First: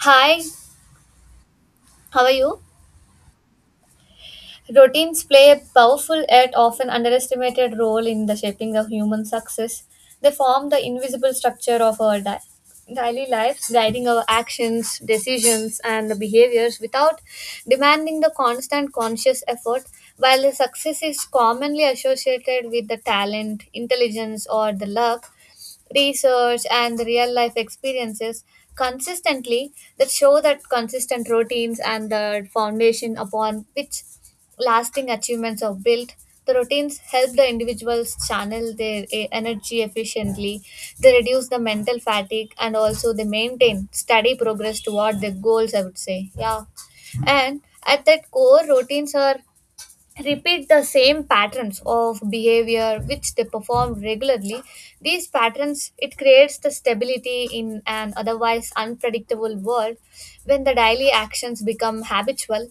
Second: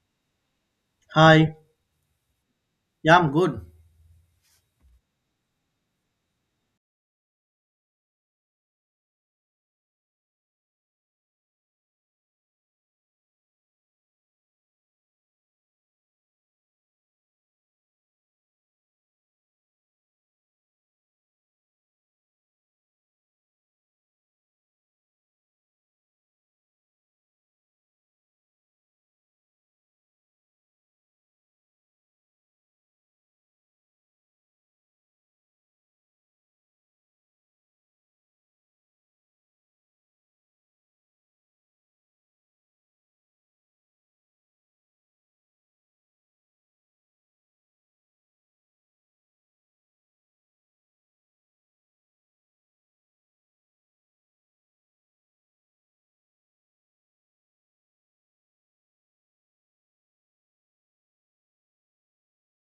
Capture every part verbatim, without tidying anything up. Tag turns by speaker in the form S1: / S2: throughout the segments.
S1: Hi,
S2: Hi,
S1: how are you?
S2: yeah, I'm good.
S1: Routines play a powerful yet often underestimated role in the shaping of human success. They form the invisible structure of our di- daily lives, guiding our actions, decisions, and behaviors without demanding the constant conscious effort. While the success is commonly associated with the talent, intelligence, or the luck, research and the real life experiences consistently that show that consistent routines and the foundation upon which lasting achievements are built. The routines help the individuals channel their eh, energy efficiently. They reduce the mental fatigue and also they maintain steady progress toward their goals, I would say. Yeah. And at that core, routines are repeat the same patterns of behavior which they perform regularly. These patterns it creates the stability in an otherwise unpredictable world. When the daily actions become habitual,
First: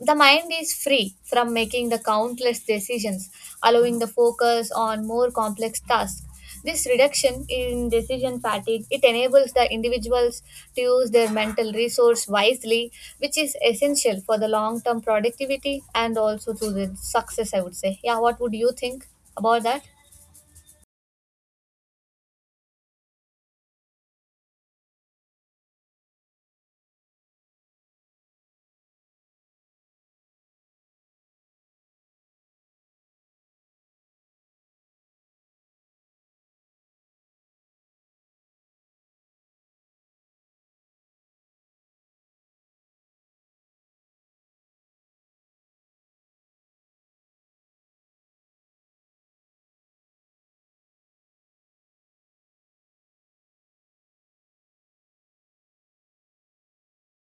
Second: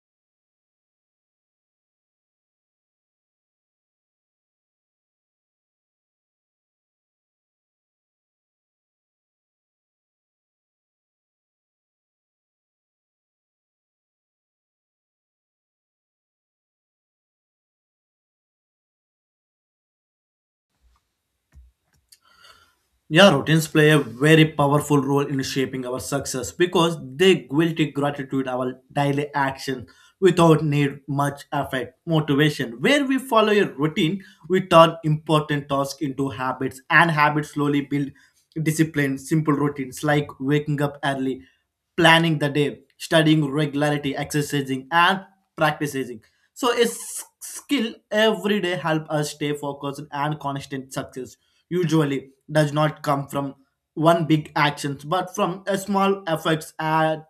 S1: the mind is free from making the countless decisions, allowing the focus on more complex tasks. This reduction in decision fatigue it enables the individuals to use their mental resource wisely, which is essential for the long-term productivity and also to the success. I would say, yeah. What would you think about that?
S2: Yeah, routines play a very powerful role in shaping our success because they guilt gratitude our daily action without need much effort, motivation. Where we follow a routine, we turn important tasks into habits, and habits slowly build discipline. Simple routines like waking up early, planning the day, studying regularity, exercising, and practicing. So, a s- skill every day help us stay focused and constant success. Usually, does not come from one big actions but from a small efforts and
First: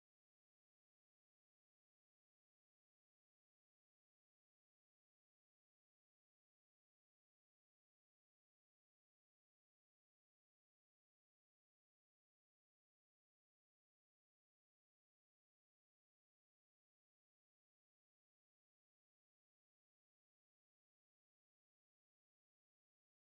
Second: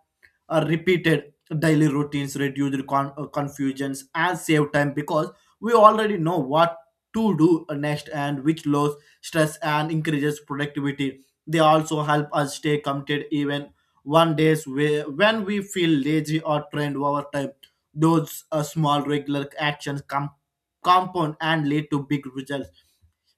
S2: a repeated daily routines reduce con- uh, confusions and save time because we already know what to do next and which lowers stress and increases productivity. They also help us stay committed even one days where, when we feel lazy or trained over time, those uh, small regular actions come compound and lead to big results.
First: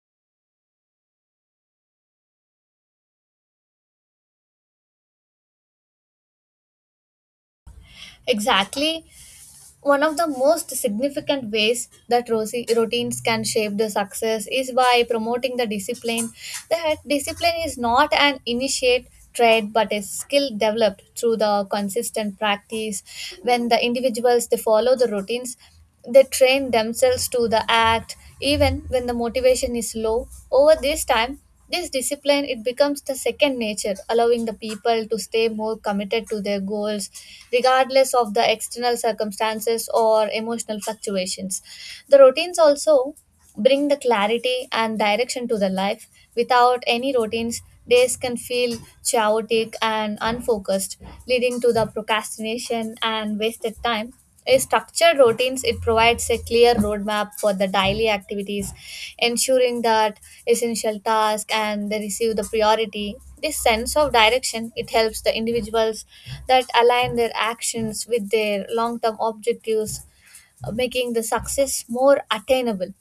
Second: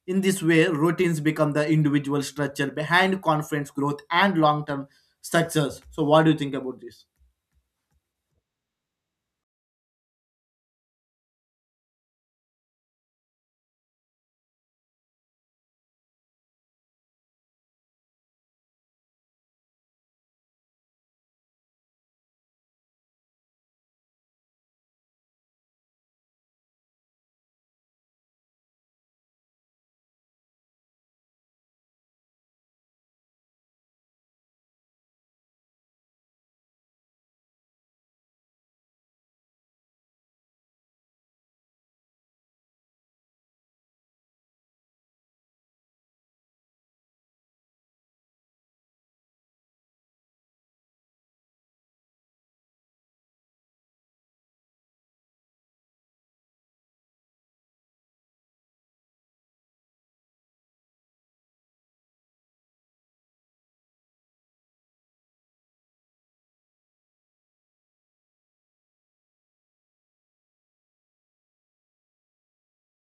S2: In this way, routines become the individual structure behind confidence growth and long term success. So, what do you think about this?
S1: Exactly. One of the most significant ways that rosi- routines can shape the success is by promoting the discipline. That discipline is not an initiate trait but a skill developed through the consistent practice. When the individuals they follow the routines, they train themselves to the act even when the motivation is low. Over this time, this discipline it becomes the second nature, allowing the people to stay more committed to their goals regardless of the external circumstances or emotional fluctuations. The routines also bring the clarity and direction to the life. Without any routines, days can feel chaotic and unfocused, leading to the procrastination and wasted time. A structured routines it provides a clear roadmap for the daily activities, ensuring that essential tasks and they receive the priority. This sense of direction it helps the individuals that align their actions with their long-term objectives, uh, making the success more attainable.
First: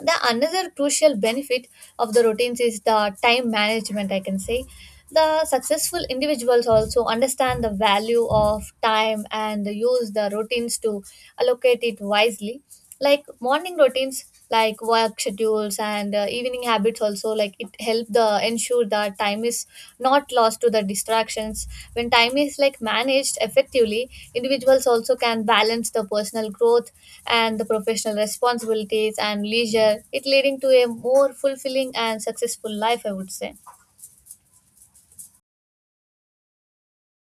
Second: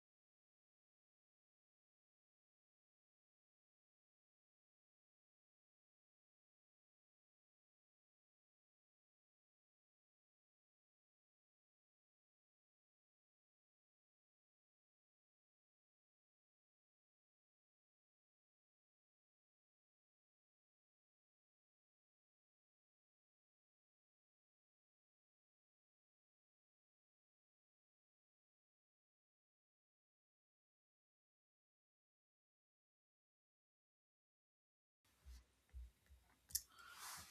S1: The another crucial benefit of the routines is the time management, I can say. The successful individuals also understand the value of time and use the routines to allocate it wisely, like morning routines, like work schedules, and uh, evening habits habits also, like it help the ensure that time is not lost to the distractions. When time is like managed effectively, individuals also can balance the personal growth and the professional responsibilities and leisure, it leading to a more fulfilling and successful life, I would say.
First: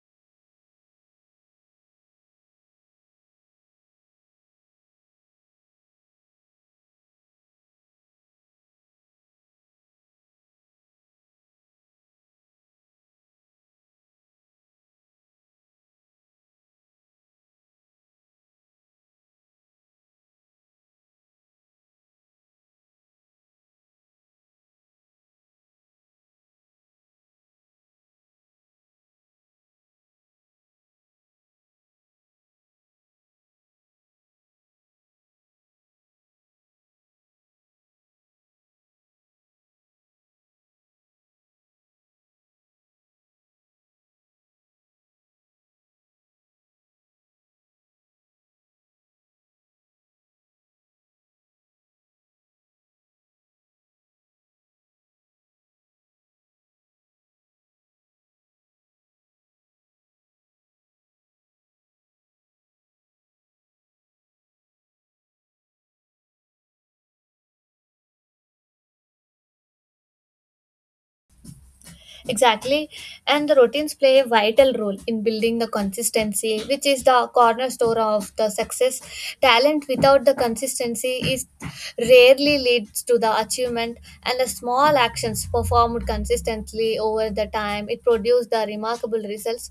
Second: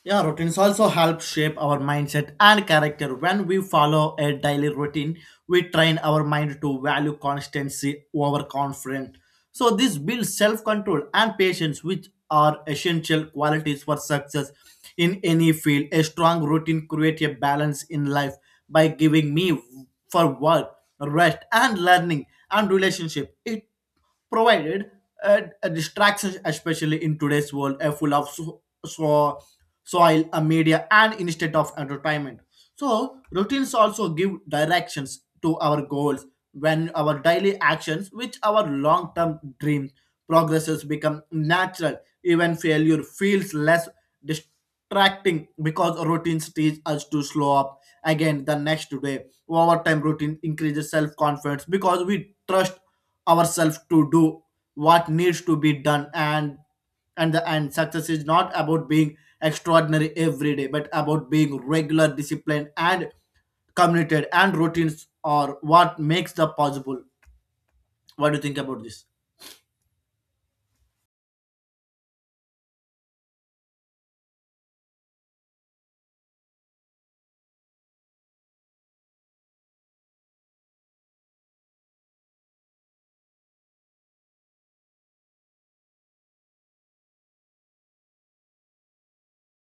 S2: Yeah, routines also help shape our mindset and character. When we follow a daily routine, we train our mind to value constancy over confidence. So, this builds self control and patience, which are essential qualities for success in any field. A strong routine creates a balance in life by giving me for work, rest, and learning and relationship. It provided uh, distractions, especially in today's world, are full of so, so, soil, uh, media, and instead of entertainment. So routines also give directions to our goals when our daily actions, which our long-term dream progresses, become natural. Even failure feels less distracting because routines teach us to slow up again the next day. Over time, routine increases self-confidence because we trust ourselves to do what needs to be done. And and the end success is not about being extraordinary every day but about being regular disciplined and committed, and routines are what makes the possible. What do you think about this?
S1: Exactly. And the routines play a vital role in building the consistency, which is the cornerstone of the success. Talent without the consistency is rarely leads to the achievement, and the small actions performed consistently over the time it produces the remarkable results,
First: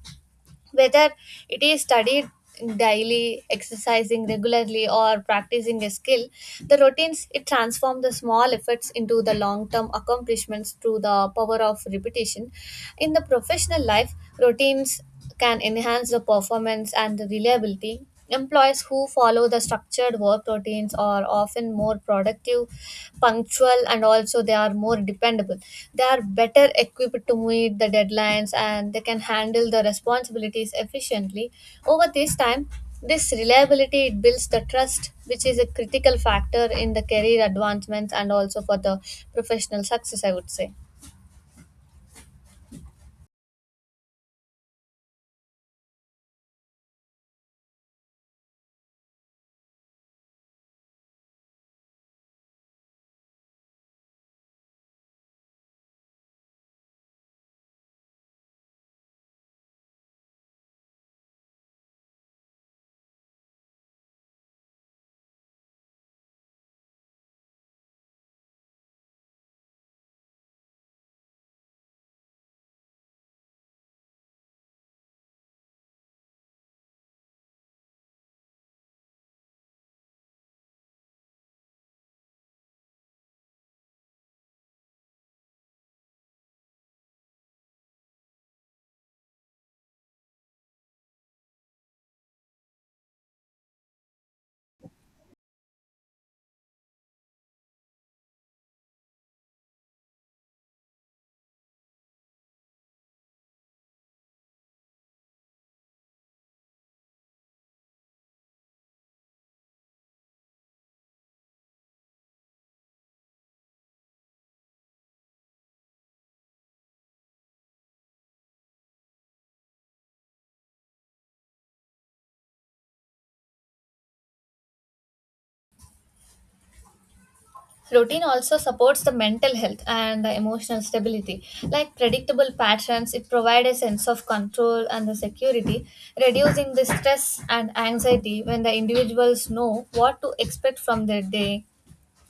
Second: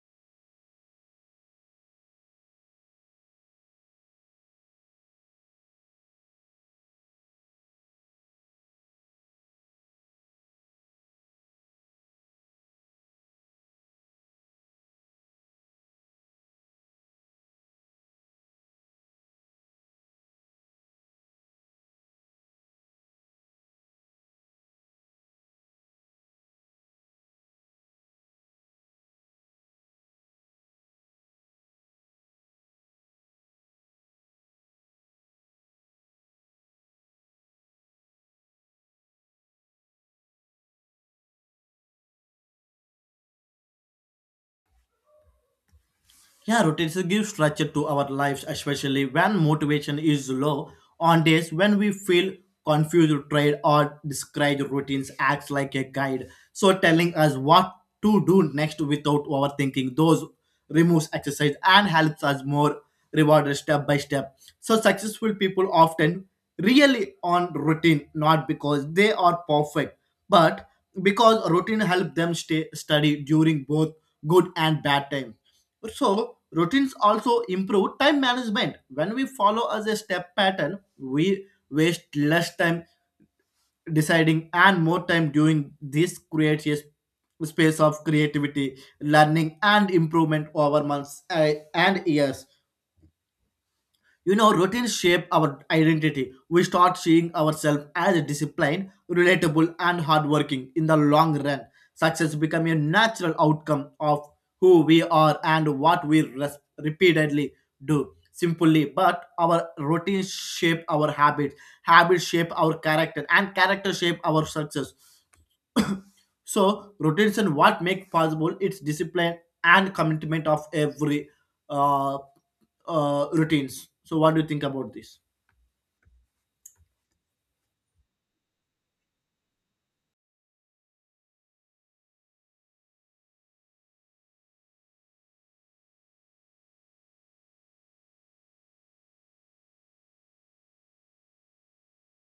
S1: whether it is studied daily, exercising regularly, or practicing a skill. The routines it transform the small efforts into the long term accomplishments through the power of repetition. In the professional life, routines can enhance the performance and the reliability. Employees who follow the structured work routines are often more productive, punctual, and also they are more dependable. They are better equipped to meet the deadlines and they can handle the responsibilities efficiently. Over this time, this reliability it builds the trust, which is a critical factor in the career advancements and also for the professional success, I would say.
S2: Yeah, routines give structure to our lives, especially when motivation is low. On days when we feel confused, tired, or discouraged, routines act like a guide. So telling us what to do next without overthinking. Those removes exercise and helps us more rewarded step by step. So successful people often really on routine, not because they are perfect, but because routine help them stay steady during both good and bad time. So routines also improve time management. When we follow as a step pattern, we waste less time deciding and more time doing. This creates a space of creativity, learning, and improvement over months uh, and years. You know, routines shape our identity. We start seeing ourselves as disciplined, relatable, and hardworking in the long run. Success becomes a natural outcome of who we are and what we res- repeatedly do. Simply, but our routines shape our habits, habits shape our character, and character shape our success. So, routines and what make possible its discipline and commitment of every uh, uh, routines. So, what do you think about this?
S1: Routine also supports the mental health and the emotional stability. Like predictable patterns, it provides a sense of control and the security, reducing the stress and anxiety when the individuals know what to expect from their day.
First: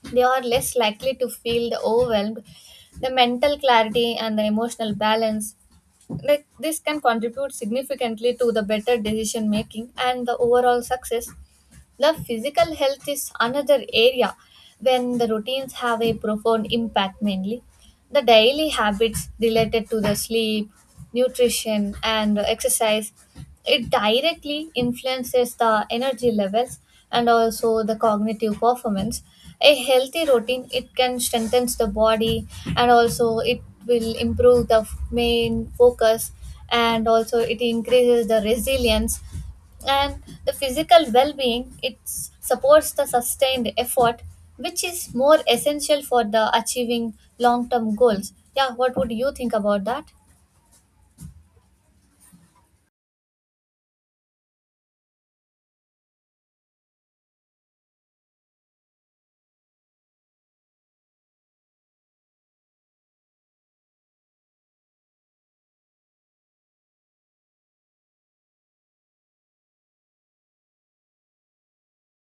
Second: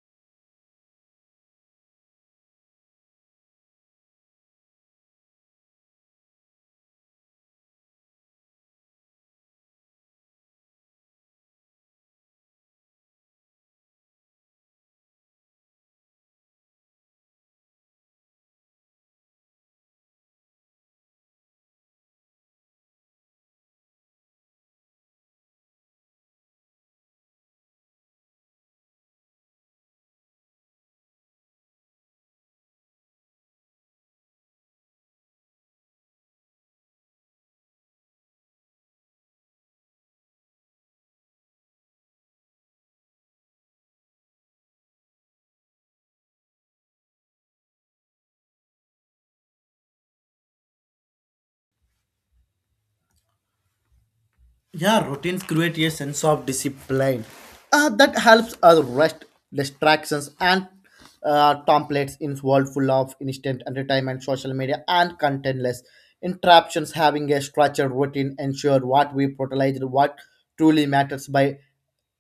S1: They are less likely to feel the overwhelmed. The mental clarity and the emotional balance, like this can contribute significantly to the better decision making and the overall success. The physical health is another area when the routines have a profound impact mainly. The daily habits related to the sleep, nutrition and exercise it directly influences the energy levels and also the cognitive performance. A healthy routine it can strengthen the body and also it will improve the f- main focus and also it increases the resilience, and the physical well-being it s- supports the sustained effort, which is more essential for the achieving long-term goals. Yeah, what would you think about that?
S2: Yeah, routines create a sense of discipline uh, that helps us rest distractions and uh, templates in world full of instant entertainment, social media, and contentless interruptions. Having a structured routine ensure what we prioritize, what truly matters by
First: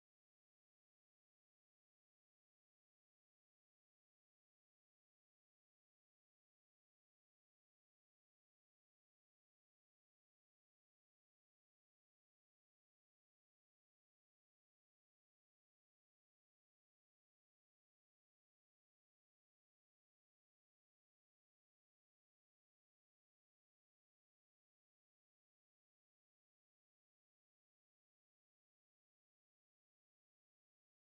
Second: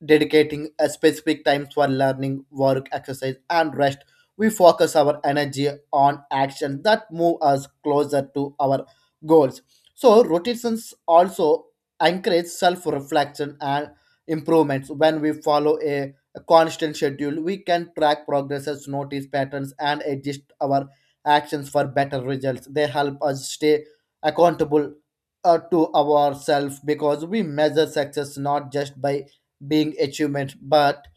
S2: dedicating a specific times for learning, work, exercise, and rest. We focus our energy on action that move us closer to our goals. So rotations also encourage self reflection and improvements when we follow a, a constant schedule. We can track progresses, notice patterns, and adjust our actions for better results. They help us stay accountable uh, to ourselves because we measure success not just by being achievement but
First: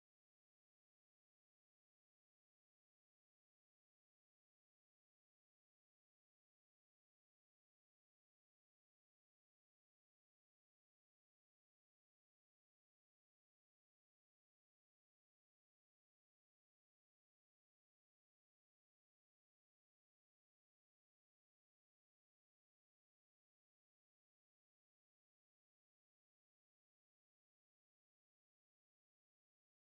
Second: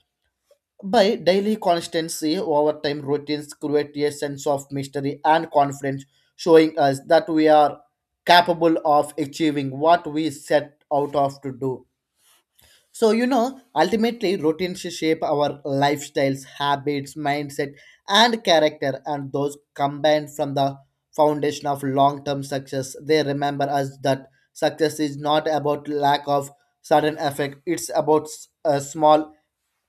S2: by daily constancy. Over time, routines create a sense of mystery and confidence, showing us that we are capable of achieving what we set out of to do. So, you know, ultimately, routines shape our lifestyles, habits, mindset, and character, and those combined from the foundation of long term success. They remember us that success is not about lack of sudden effect, it's about s- a small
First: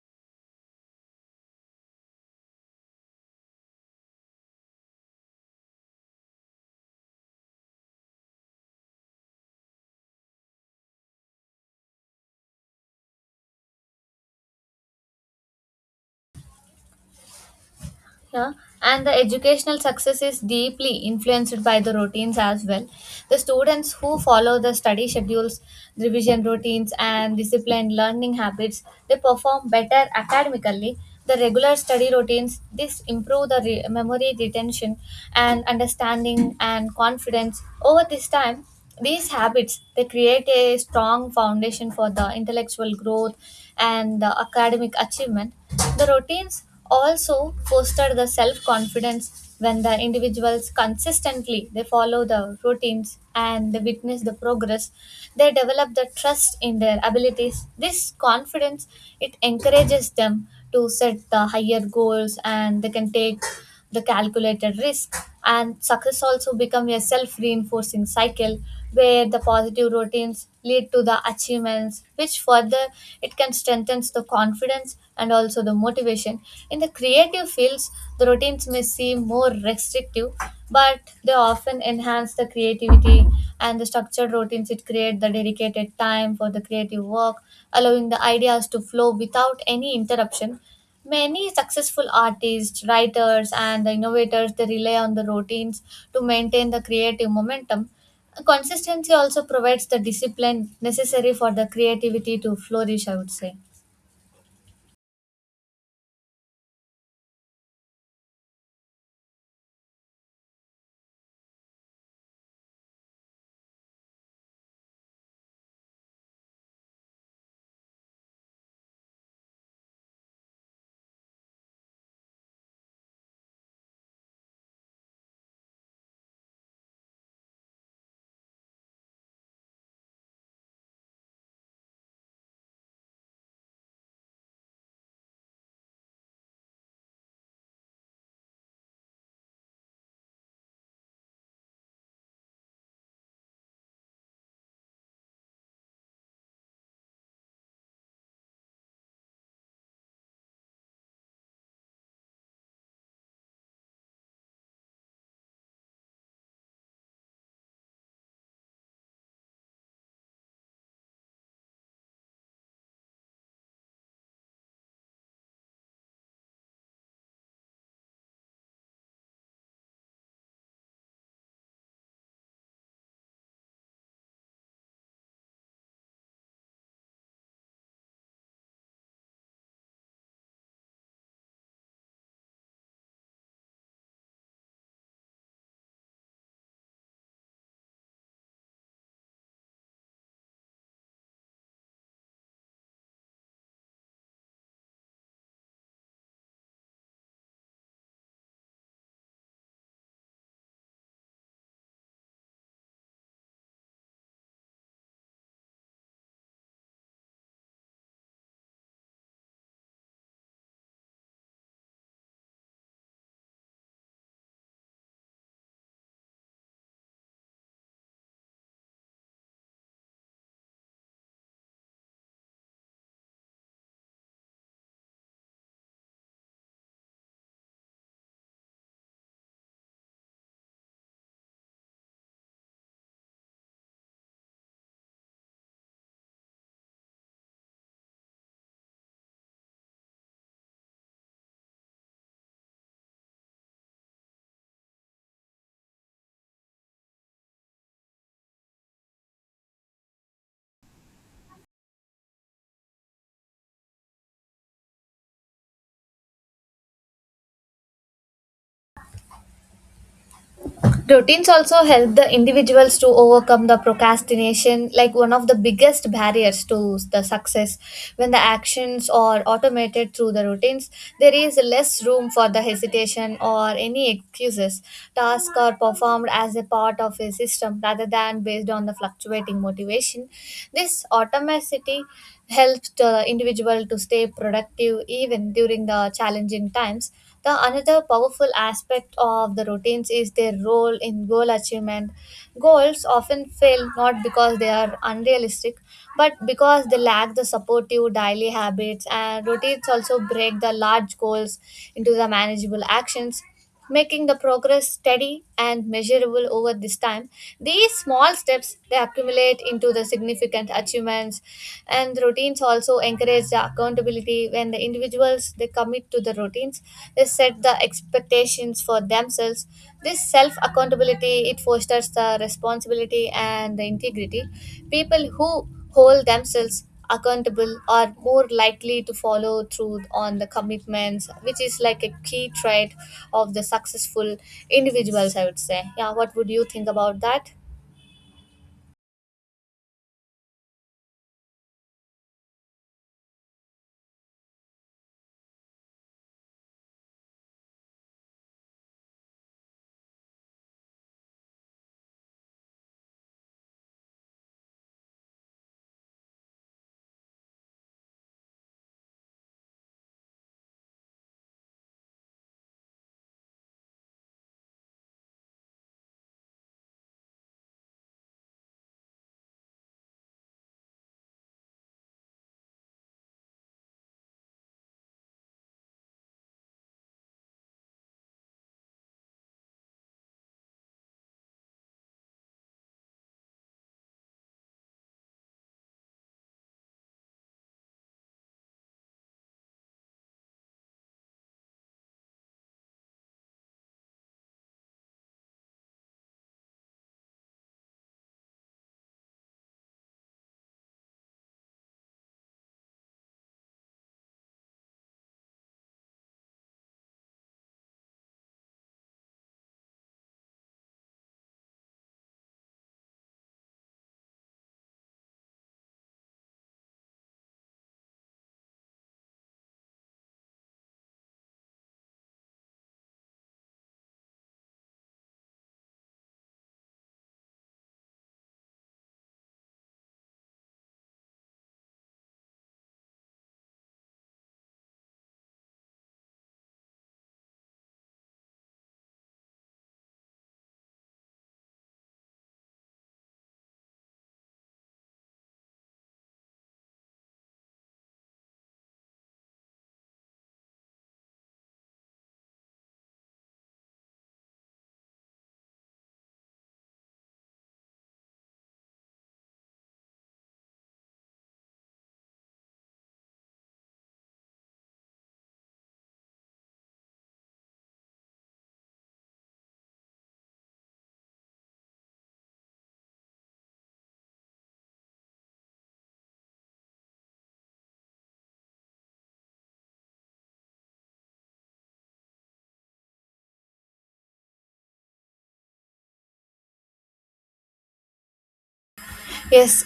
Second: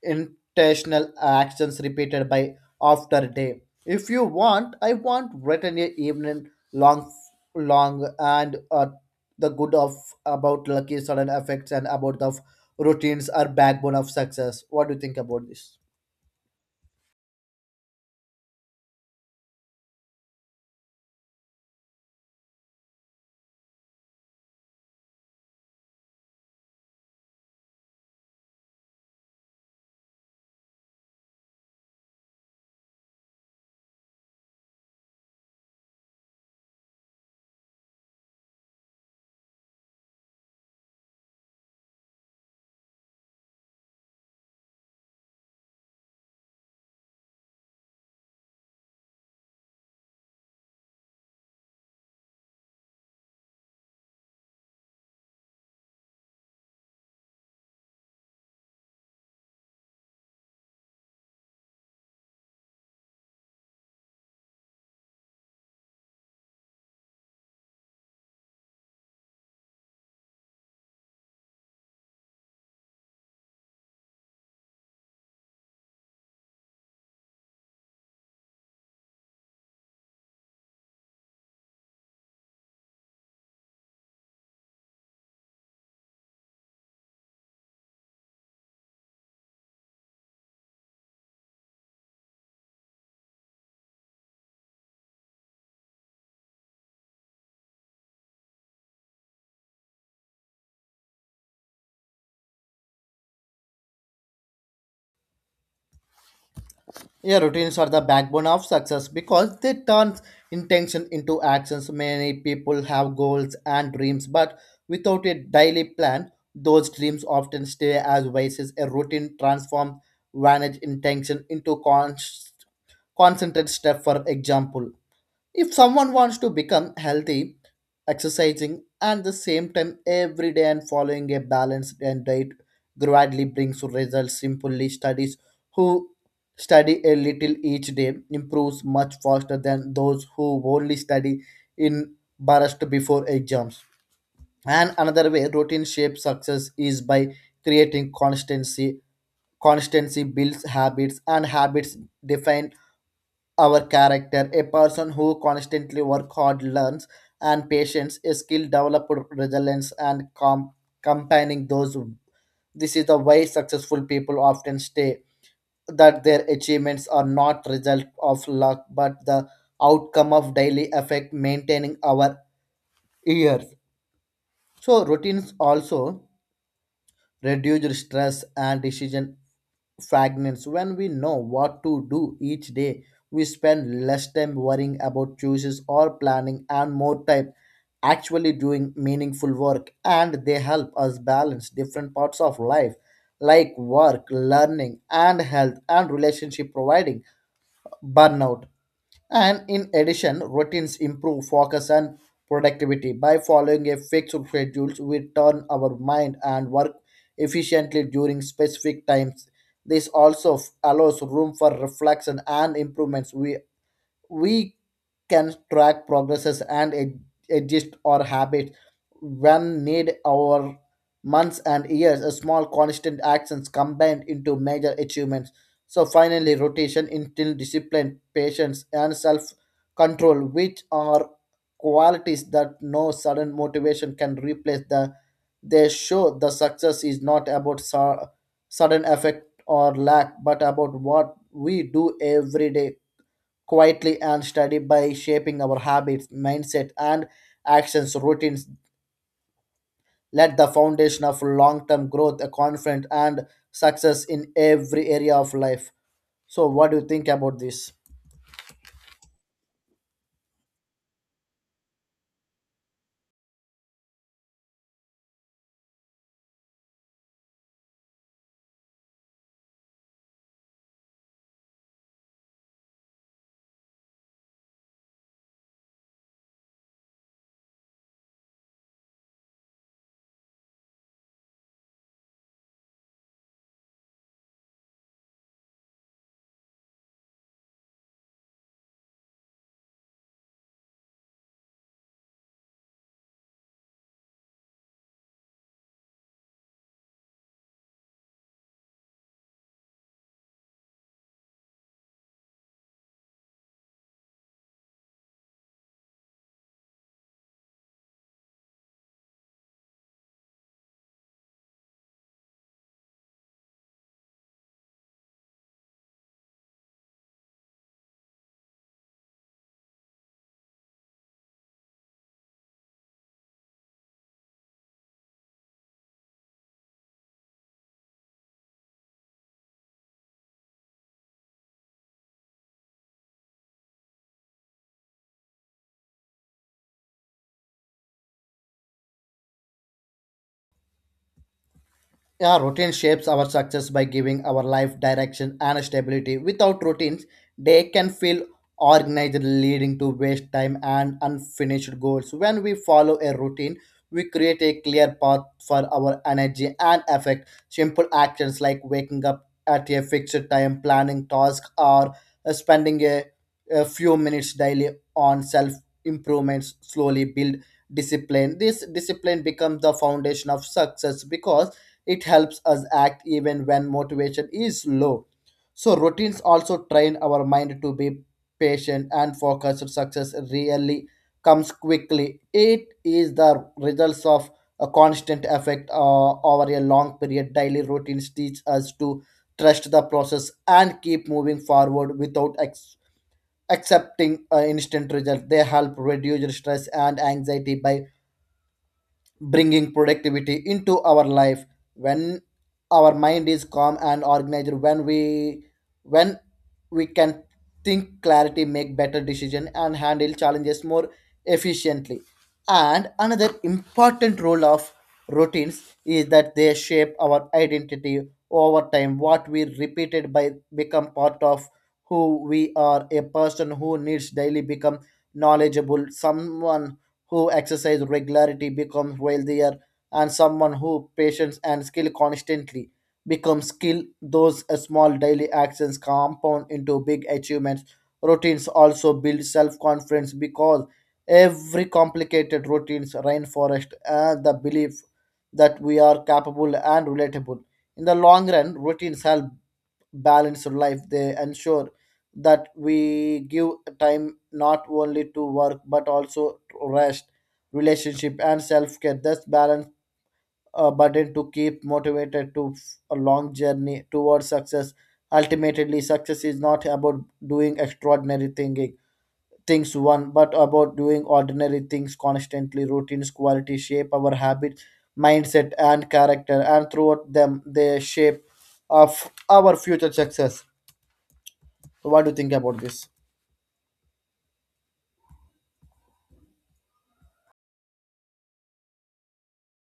S2: intentional actions repeated by after day. If you want, I want written a evening long, long and uh, the good of about lucky sudden effects and about the routines are backbone of success. What do you think about this?
S1: Yeah. And the educational success is deeply influenced by the routines as well. The students who follow the study schedules, revision routines, and disciplined learning habits, they perform better academically. The regular study routines, this improve the re- memory retention and understanding and confidence. Over this time, these habits, they create a strong foundation for the intellectual growth and the academic achievement. The routines also foster the self-confidence. When the individuals consistently they follow the routines and they witness the progress, they develop the trust in their abilities. This confidence it encourages them to set the higher goals and they can take the calculated risk, and success also become a self-reinforcing cycle where the positive routines lead to the achievements, which further it can strengthen the confidence and also the motivation. In the creative fields, the routines may seem more restrictive, but they often enhance the creativity, and the structured routines it create the dedicated time for the creative work, allowing the ideas to flow without any interruption. Many successful artists, writers, and innovators they rely on the routines to maintain the creative momentum. Consistency also provides the discipline necessary for the creativity to flourish, I would say.
S2: Yeah, routines are the backbone of success because they turn intention into actions. Many people have goals and dreams, but without a daily plan, those dreams often stay as vices. A routine transforms vanished intention into const- concentrated step, for example. If someone wants to become healthy, exercising and the same time every day and following a balanced and diet gradually brings results. Simply studies who study a little each day improves much faster than those who only study in burst before exams. And another way routine shapes success is by creating constancy. Constancy builds habits, and habits define our character. A person who constantly work hard, learns, and patience, a skill developed resilience and com- combining those. This is the way successful people often stay. That their achievements are not result of luck, but the outcome of daily effect maintaining our years. So routines also reduced stress and decision fragments. When we know what to do each day, we spend less time worrying about choices or planning and more time actually doing meaningful work. And they help us balance different parts of life like work, learning and health and relationship, providing burnout. And in addition, routines improve focus and productivity. By following a fixed schedule, we turn our mind and work efficiently during specific times. This also f- allows room for reflection and improvements. We we can track progresses and ad- adjust our habits when need our months and years. A small constant actions combined into major achievements. So finally rotation instill discipline, patience, and self control, which are qualities that no sudden motivation can replace. The they show the success is not about su- sudden effect or lack but about what we do every day quietly and steady. By shaping our habits, mindset, and actions, routines let the foundation of long-term growth, confidence, and success in every area of life. So, what do you think about this?
S1: Routines also help the individuals to overcome the procrastination, like one of the biggest barriers to the success. When the actions are automated through the routines, there is less room for the hesitation or any excuses. Tasks are performed as a part of a system rather than based on the fluctuating motivation. This automaticity helps the individual to stay productive even during the challenging times. The another powerful aspect of the routines is their role in goal achievement. Goals often fail not because they are unrealistic, but because they lack the supportive daily habits, and routines also break the large goals into the manageable actions, making the progress steady and measurable. Over this time, these small steps they accumulate into the significant achievements, and routines also encourage the accountability. When the individuals they commit to the routines, they set the expectations for themselves. This self accountability it fosters the responsibility and the integrity. People who hold themselves accountable are more likely to follow through on the commitments, which is like a key trait of the successful individuals, I would say. Yeah, what would you think about that?
S2: Yeah, routine shapes our success by giving our life direction and stability. Without routines, they can feel organized, leading to waste time and unfinished goals. When we follow a routine, we create a clear path for our energy and effect. Simple actions like waking up at a fixed time, planning tasks, or uh, spending a, a few minutes daily on self improvements slowly build discipline. This discipline becomes the foundation of success because it helps us act even when motivation is low. So routines also train our mind to be patient and focused. Success really comes quickly. It is the results of a constant effect uh, over a long period. Daily routines teach us to trust the process and keep moving forward without ex- accepting uh, instant results. They help reduce stress and anxiety by bringing productivity into our life when our mind is calm and organized. When we when we can think clarity, make better decision, and handle challenges more efficiently. And another important role of routines is that they shape our identity over time. What we repeated by become part of who we are. A person who needs daily become knowledgeable, someone who exercise regularity becomes wealthier, and someone who patience and skill constantly becomes skilled. Those uh, small daily actions compound into big achievements. Routines also build self-confidence because every complicated routines rainforest and the belief that we are capable and relatable. In the long run, routines help balanced life. They ensure that we give time not only to work but also to rest, relationship, and self care. Thus, balance a burden to keep motivated to f- a long journey towards success. Ultimately, success is not about doing extraordinary thinking things one, but about doing ordinary things constantly. Routines, quality shape our habits, mindset, and character, and throughout them, they shape of our future success. So what do you think about this?
S1: Yes,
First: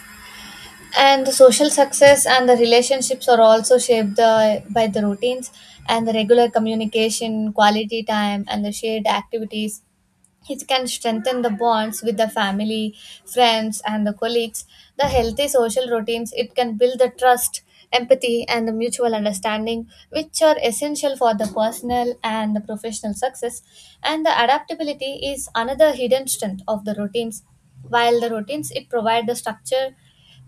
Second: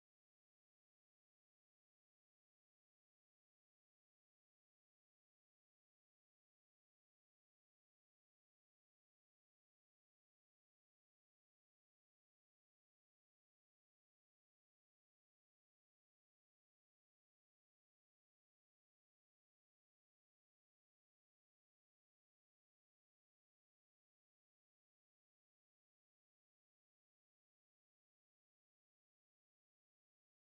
S1: and the social success and the relationships are also shaped uh, by the routines, and the regular communication, quality time, and the shared activities it can strengthen the bonds with the family, friends, and the colleagues. The healthy social routines it can build the trust, empathy, and the mutual understanding, which are essential for the personal and the professional success. And the adaptability is another hidden strength of the routines. While the routines it provide the structure,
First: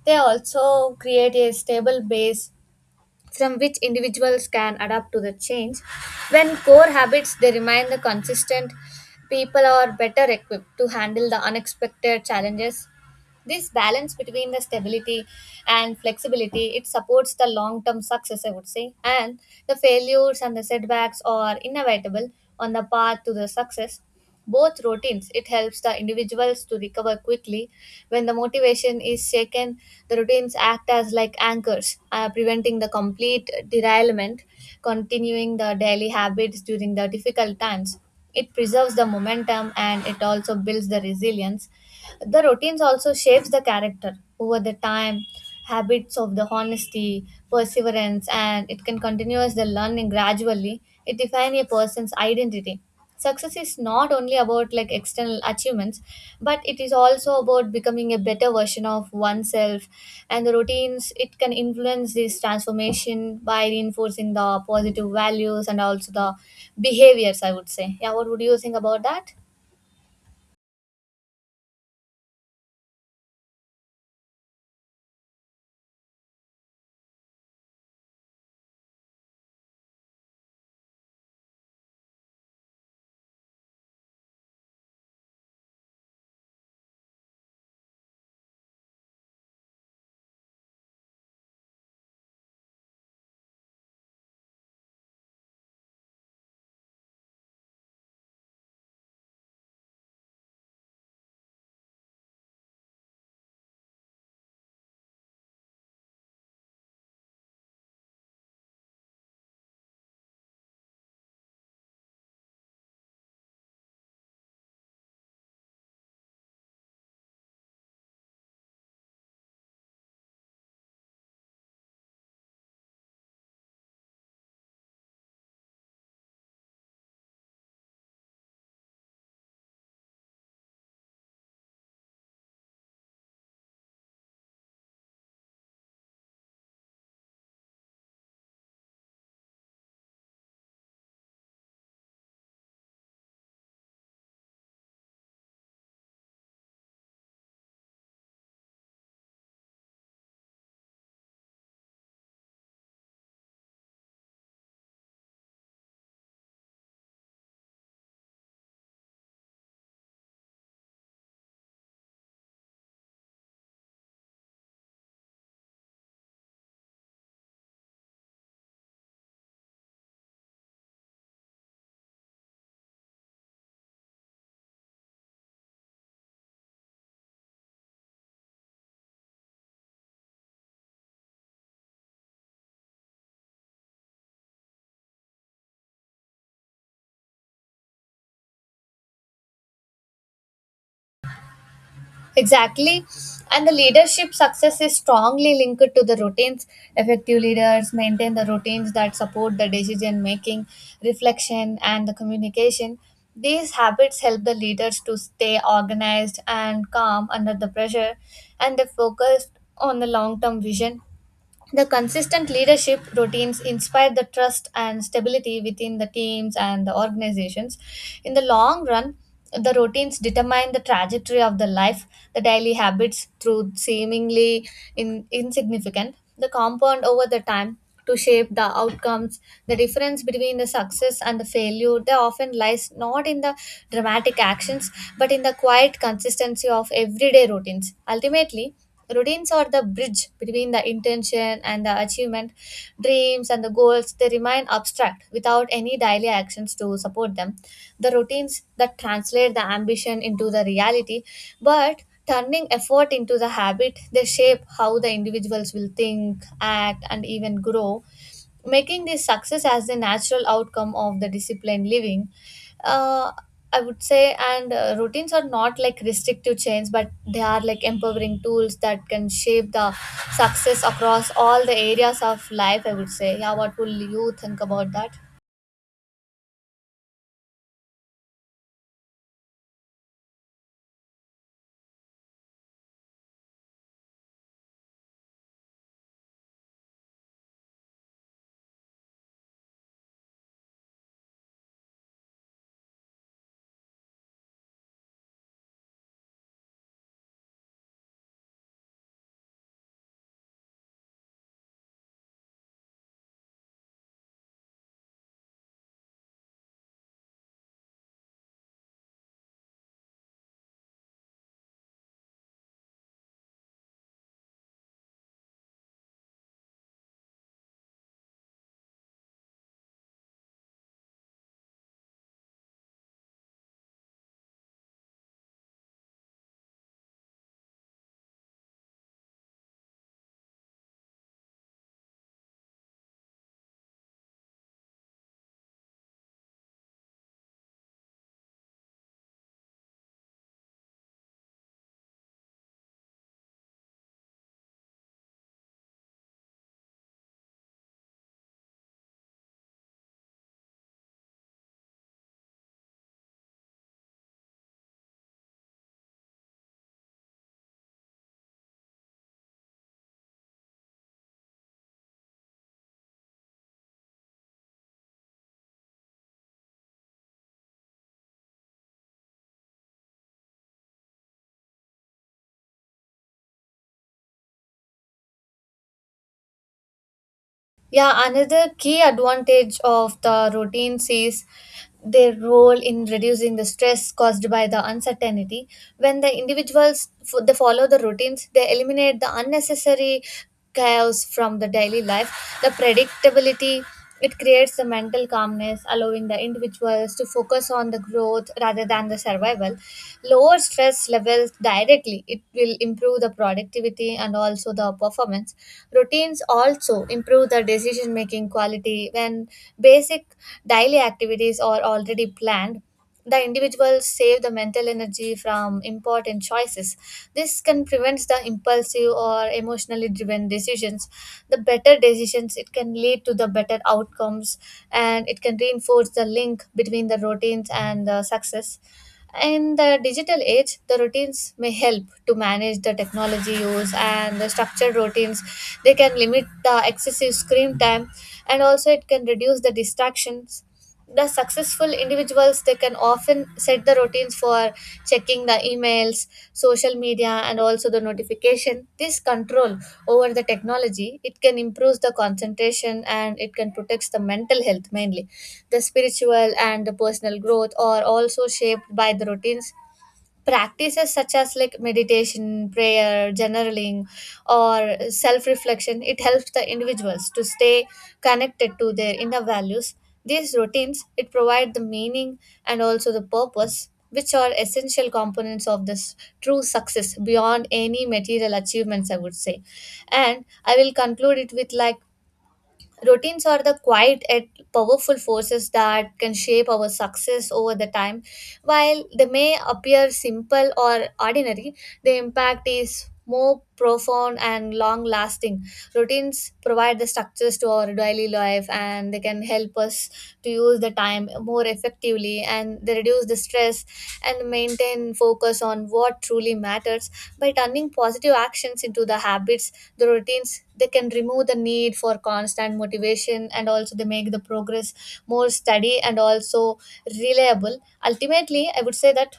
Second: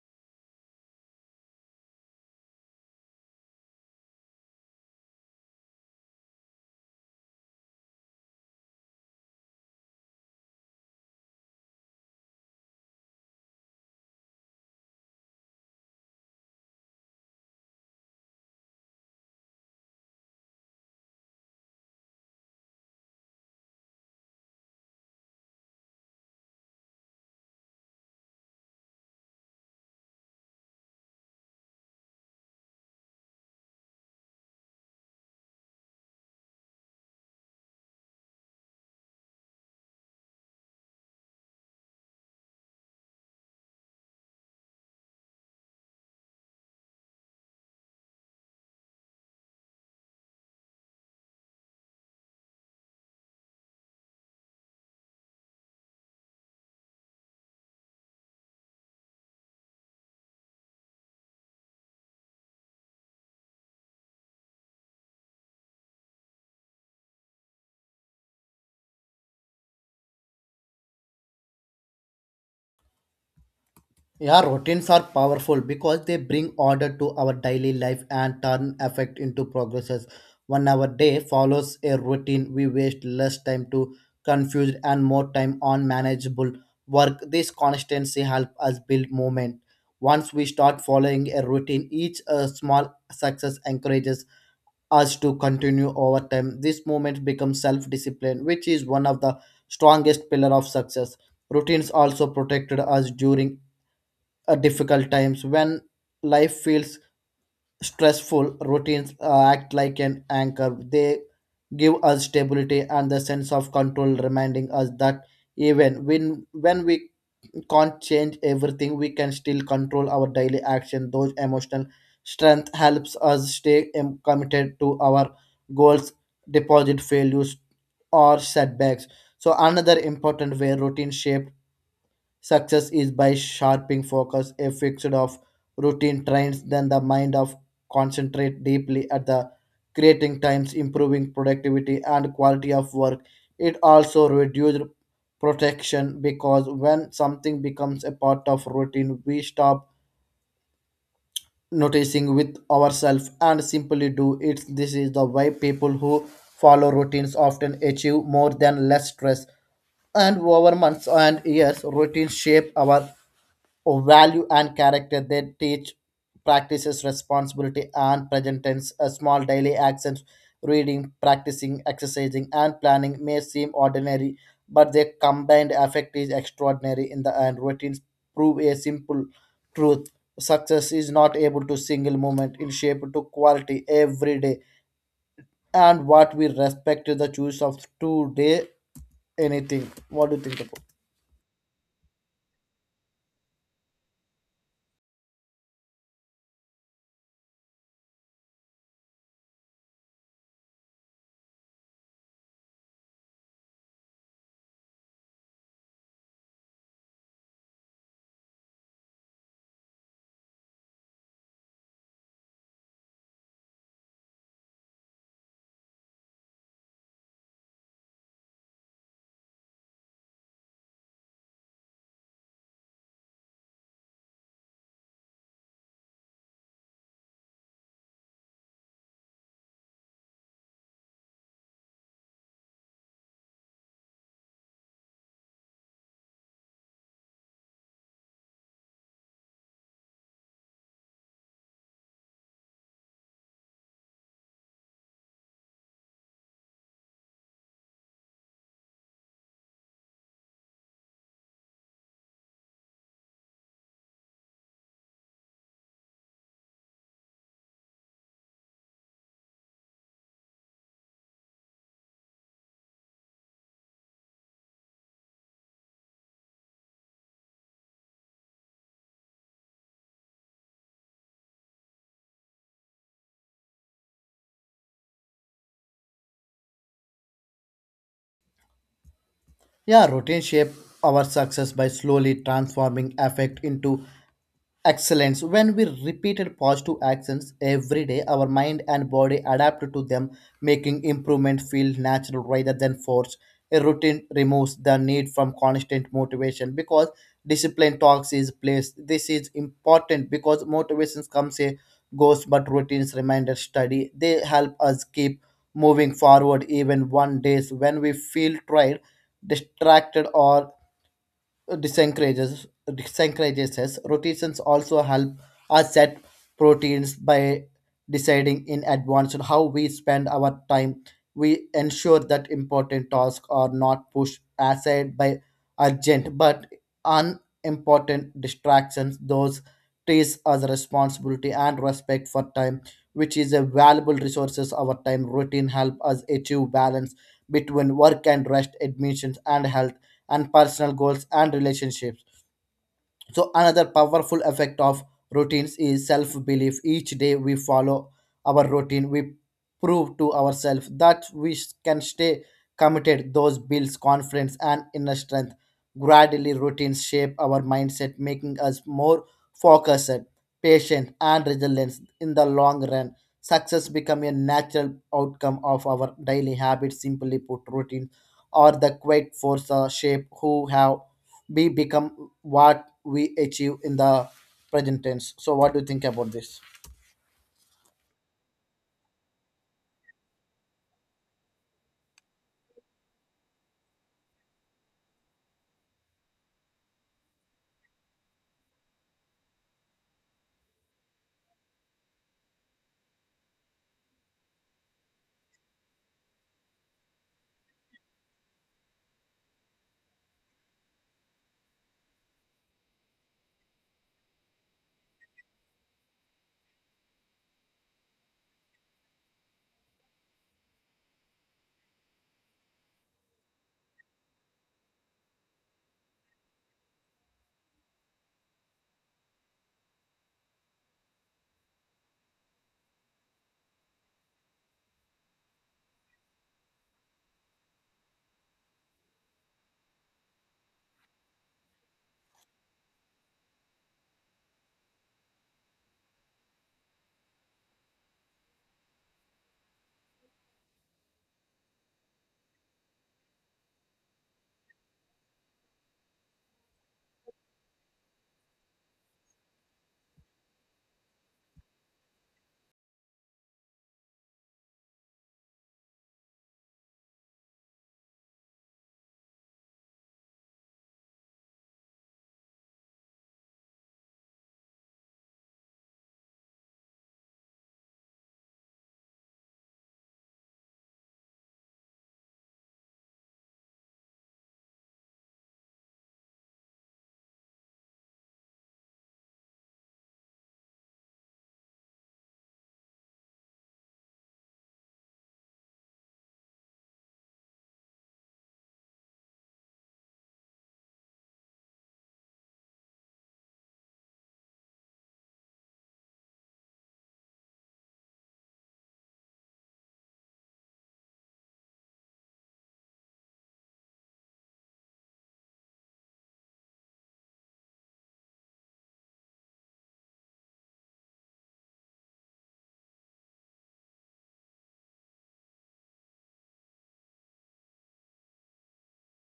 S1: they also create a stable base from which individuals can adapt to the change. When core habits they remain the consistent, people are better equipped to handle the unexpected challenges. This balance between the stability and flexibility it supports the long-term success, I would say, and the failures and the setbacks are inevitable on the path to the success. Both routines it helps the individuals to recover quickly when the motivation is shaken. The routines act as like anchors, uh, preventing the complete derailment. Continuing the daily habits during the difficult times, it preserves the momentum and it also builds the resilience. The routines also shapes the character. Over the time, habits of the honesty, perseverance, and it can continuous the learning gradually. It defines a person's identity. Success is not only about like external achievements, but it is also about becoming a better version of oneself. And the routines it can influence this transformation by reinforcing the positive values and also the behaviors. I would say, yeah. What would you think about that?
S2: Yeah, routines are powerful because they bring order to our daily life and turn effect into progresses. When our day follows a routine, we waste less time to confused and more time on manageable work. This constancy helps us build movement. Once we start following a routine, each uh, small success encourages us to continue over time. This movement becomes self-discipline, which is one of the strongest pillar of success. Routines also protected us during uh, difficult times when life feels stressful. Routines uh, act like an anchor. They give us stability and the sense of control, reminding us that even when when we can't change everything, we can still control our daily action. Those emotional strength helps us stay em- committed to our goals deposit failures or setbacks. So another important way routine shape success is by sharpening focus. A fixed of routine trains, then the mind of concentrate deeply at the creating times, improving productivity and quality of work. It also reduces protection because when something becomes a part of routine, we stop noticing with ourselves and simply do it. This is the way people who follow routines often achieve more than less stress. And over months and years, routines shape our value and character. They teach practices responsibility and present tense. A small daily actions, reading, practicing, exercising, and planning may seem ordinary, but their combined effect is extraordinary in the end. Routines prove a simple truth: success is not able to single moment in shape to quality every day, and what we respect is the choice of today. Anything, what do you think about?
S1: Exactly. And the leadership success is strongly linked to the routines. Effective leaders maintain the routines that support the decision making, reflection, and the communication. These habits help the leaders to stay organized and calm under the pressure, and they focus on the long term vision. The consistent leadership routines inspire the trust and stability within the teams and the organizations. In the long run, the routines determine the trajectory of the life. The daily habits, through seemingly in, insignificant, the compound over the time to shape the outcomes. The difference between the success and the failure, they often lies not in the dramatic actions, but in the quiet consistency of everyday routines. Ultimately, routines are the bridge between the intention and the achievement. Dreams and the goals, they remain abstract without any daily actions to support them. The routines that translate the ambition into the reality, but turning effort into the habit, they shape how the individuals will think, act, and even grow, making this success as the natural outcome of the disciplined living, uh, I would say. And uh, routines are not like restrictive chains, but they are like empowering tools that can shape the success across all the areas of life, I would say. Yeah, what will you think about that?
S2: Yeah, routine shape our success by slowly transforming effect into excellence. When we repeated positive actions every day, our mind and body adapt to them, making improvement feel natural rather than forced. A routine removes the need from constant motivation because discipline talks is place. This is important because motivations comes and goes, but routines reminder study. They help us keep moving forward even one days when we feel tired, distracted, or disencourages disencourages us. Rotations also help us set proteins by deciding in advance on how we spend our time. We ensure that important tasks are not pushed aside by urgent but unimportant distractions. Those trees as responsibility and respect for time, which is a valuable resources. Our time routine help us achieve balance between work and rest, admissions and health and personal goals and relationships. So another powerful effect of routines is self belief. Each day we follow our routine, we prove to ourselves that we can stay committed. Those builds confidence and inner strength. Gradually, routines shape our mindset, making us more focused, patient, and resilient in the long run. Success becomes a natural outcome of our daily habits. Simply put, routines are the quiet force uh, shape who have be become what we achieve in the present tense. So, what do you think about this?
S1: Yeah, another key advantage of the routines is their role in reducing the stress caused by the uncertainty. When the individuals f- they follow the routines, they eliminate the unnecessary chaos from the daily life. The predictability it creates a mental calmness, allowing the individuals to focus on the growth rather than the survival. Lower stress levels directly, it will improve the productivity and also the performance. Routines also improve the decision making quality when basic daily activities are already planned. The individuals save the mental energy from important choices. This can prevent the impulsive or emotionally driven decisions. The better decisions it can lead to the better outcomes and it can reinforce the link between the routines and the success. In the digital age, the routines may help to manage the technology use, and the structured routines they can limit the excessive screen time and also it can reduce the distractions. The successful individuals they can often set the routines for checking the emails, social media, and also the notification. This control over the technology, it can improve the concentration and it can protect the mental health mainly. The spiritual and the personal growth are also shaped by the routines. Practices such as like meditation, prayer, journaling, or self reflection it helps the individuals to stay connected to their inner values. These routines it provide the meaning and also the purpose, which are essential components of this true success beyond any material achievements, I would say. And I will conclude it with like routines are the quiet and powerful forces that can shape our success over the time. While they may appear simple or ordinary, the impact is more profound and long lasting. Routines provide the structures to our daily life and they can help us to use the time more effectively and they reduce the stress and maintain focus on what truly matters. By turning positive actions into the habits, the routines, they can remove the need for constant motivation and also they make the progress more steady and also reliable. Ultimately, I would say that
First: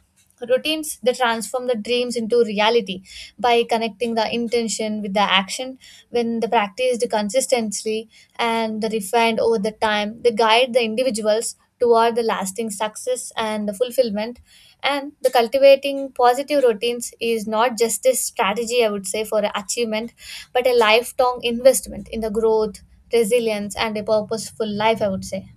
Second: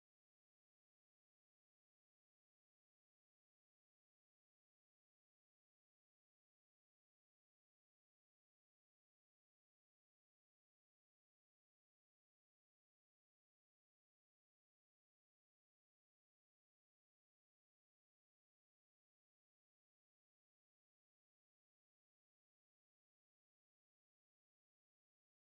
S1: routines they transform the dreams into reality by connecting the intention with the action. When they practiced consistently and refined over the time, they guide the individuals toward the lasting success and the fulfillment, and the cultivating positive routines is not just a strategy, I would say, for achievement, but a lifelong investment in the growth, resilience, and a purposeful life, I would say.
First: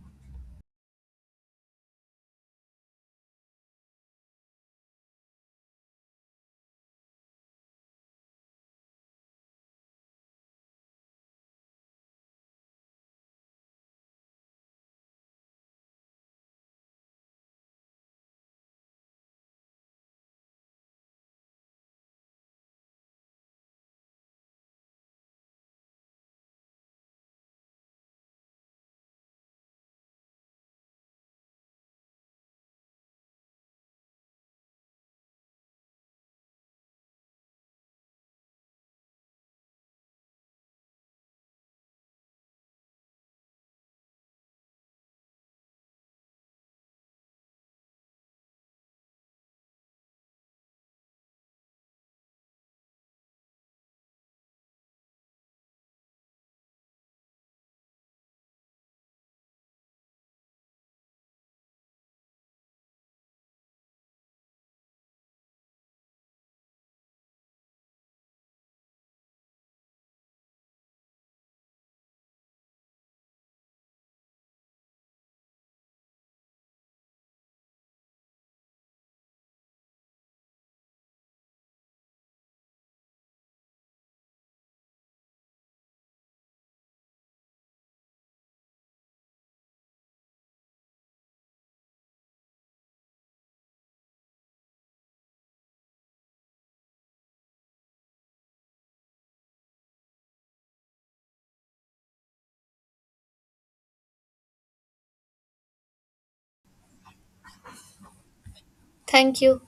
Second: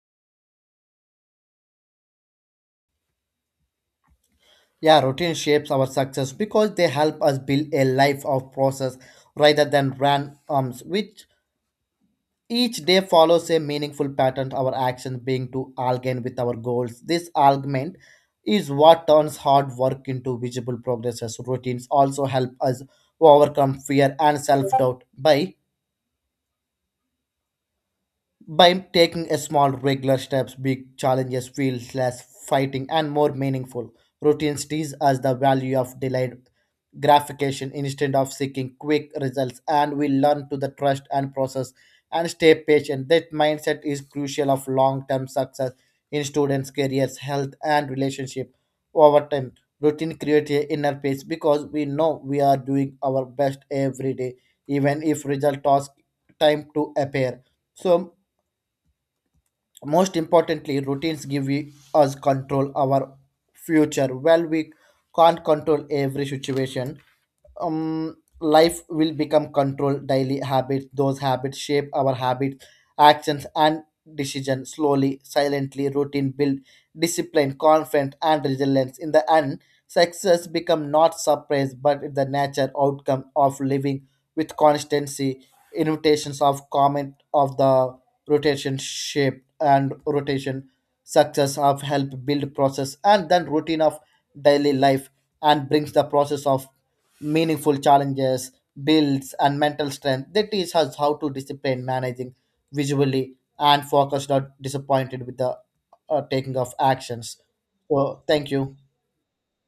S2: Yeah, routine shapes our success because they help us build a life of process rather than randoms, which each day follows a meaningful pattern, our actions being to align with our goals. This alignment is what turns hard work into visible progresses. Routines also help us overcome fear and self doubt by by taking a small regular steps. Big challenges feel less fighting and more meaningful. Routines tease us the value of delayed gratification instead of seeking quick results, and we learn to the trust and process and stay patient. That mindset is crucial of long-term success in students' careers, health, and relationship. Over time, routine creates a inner peace because we know we are doing our best every day, even if result takes time to appear. So most importantly routines give we, us control our future. While we can't control every situation, um, life will become controlled daily habits. Those habits shape our habits, actions, and decisions slowly, silently. Routine build discipline, confidence, and resilience. In the end, success become not surprise, but the natural outcome of living with constancy. Invitations of comment of the rotation shape and rotation success of help build process and then routine of daily life and brings the process of meaningful challenges, builds, and mental strength. They teach us how to discipline managing visually and focus not disappointed with the uh, taking of actions. So thank you.
S1: Thank you.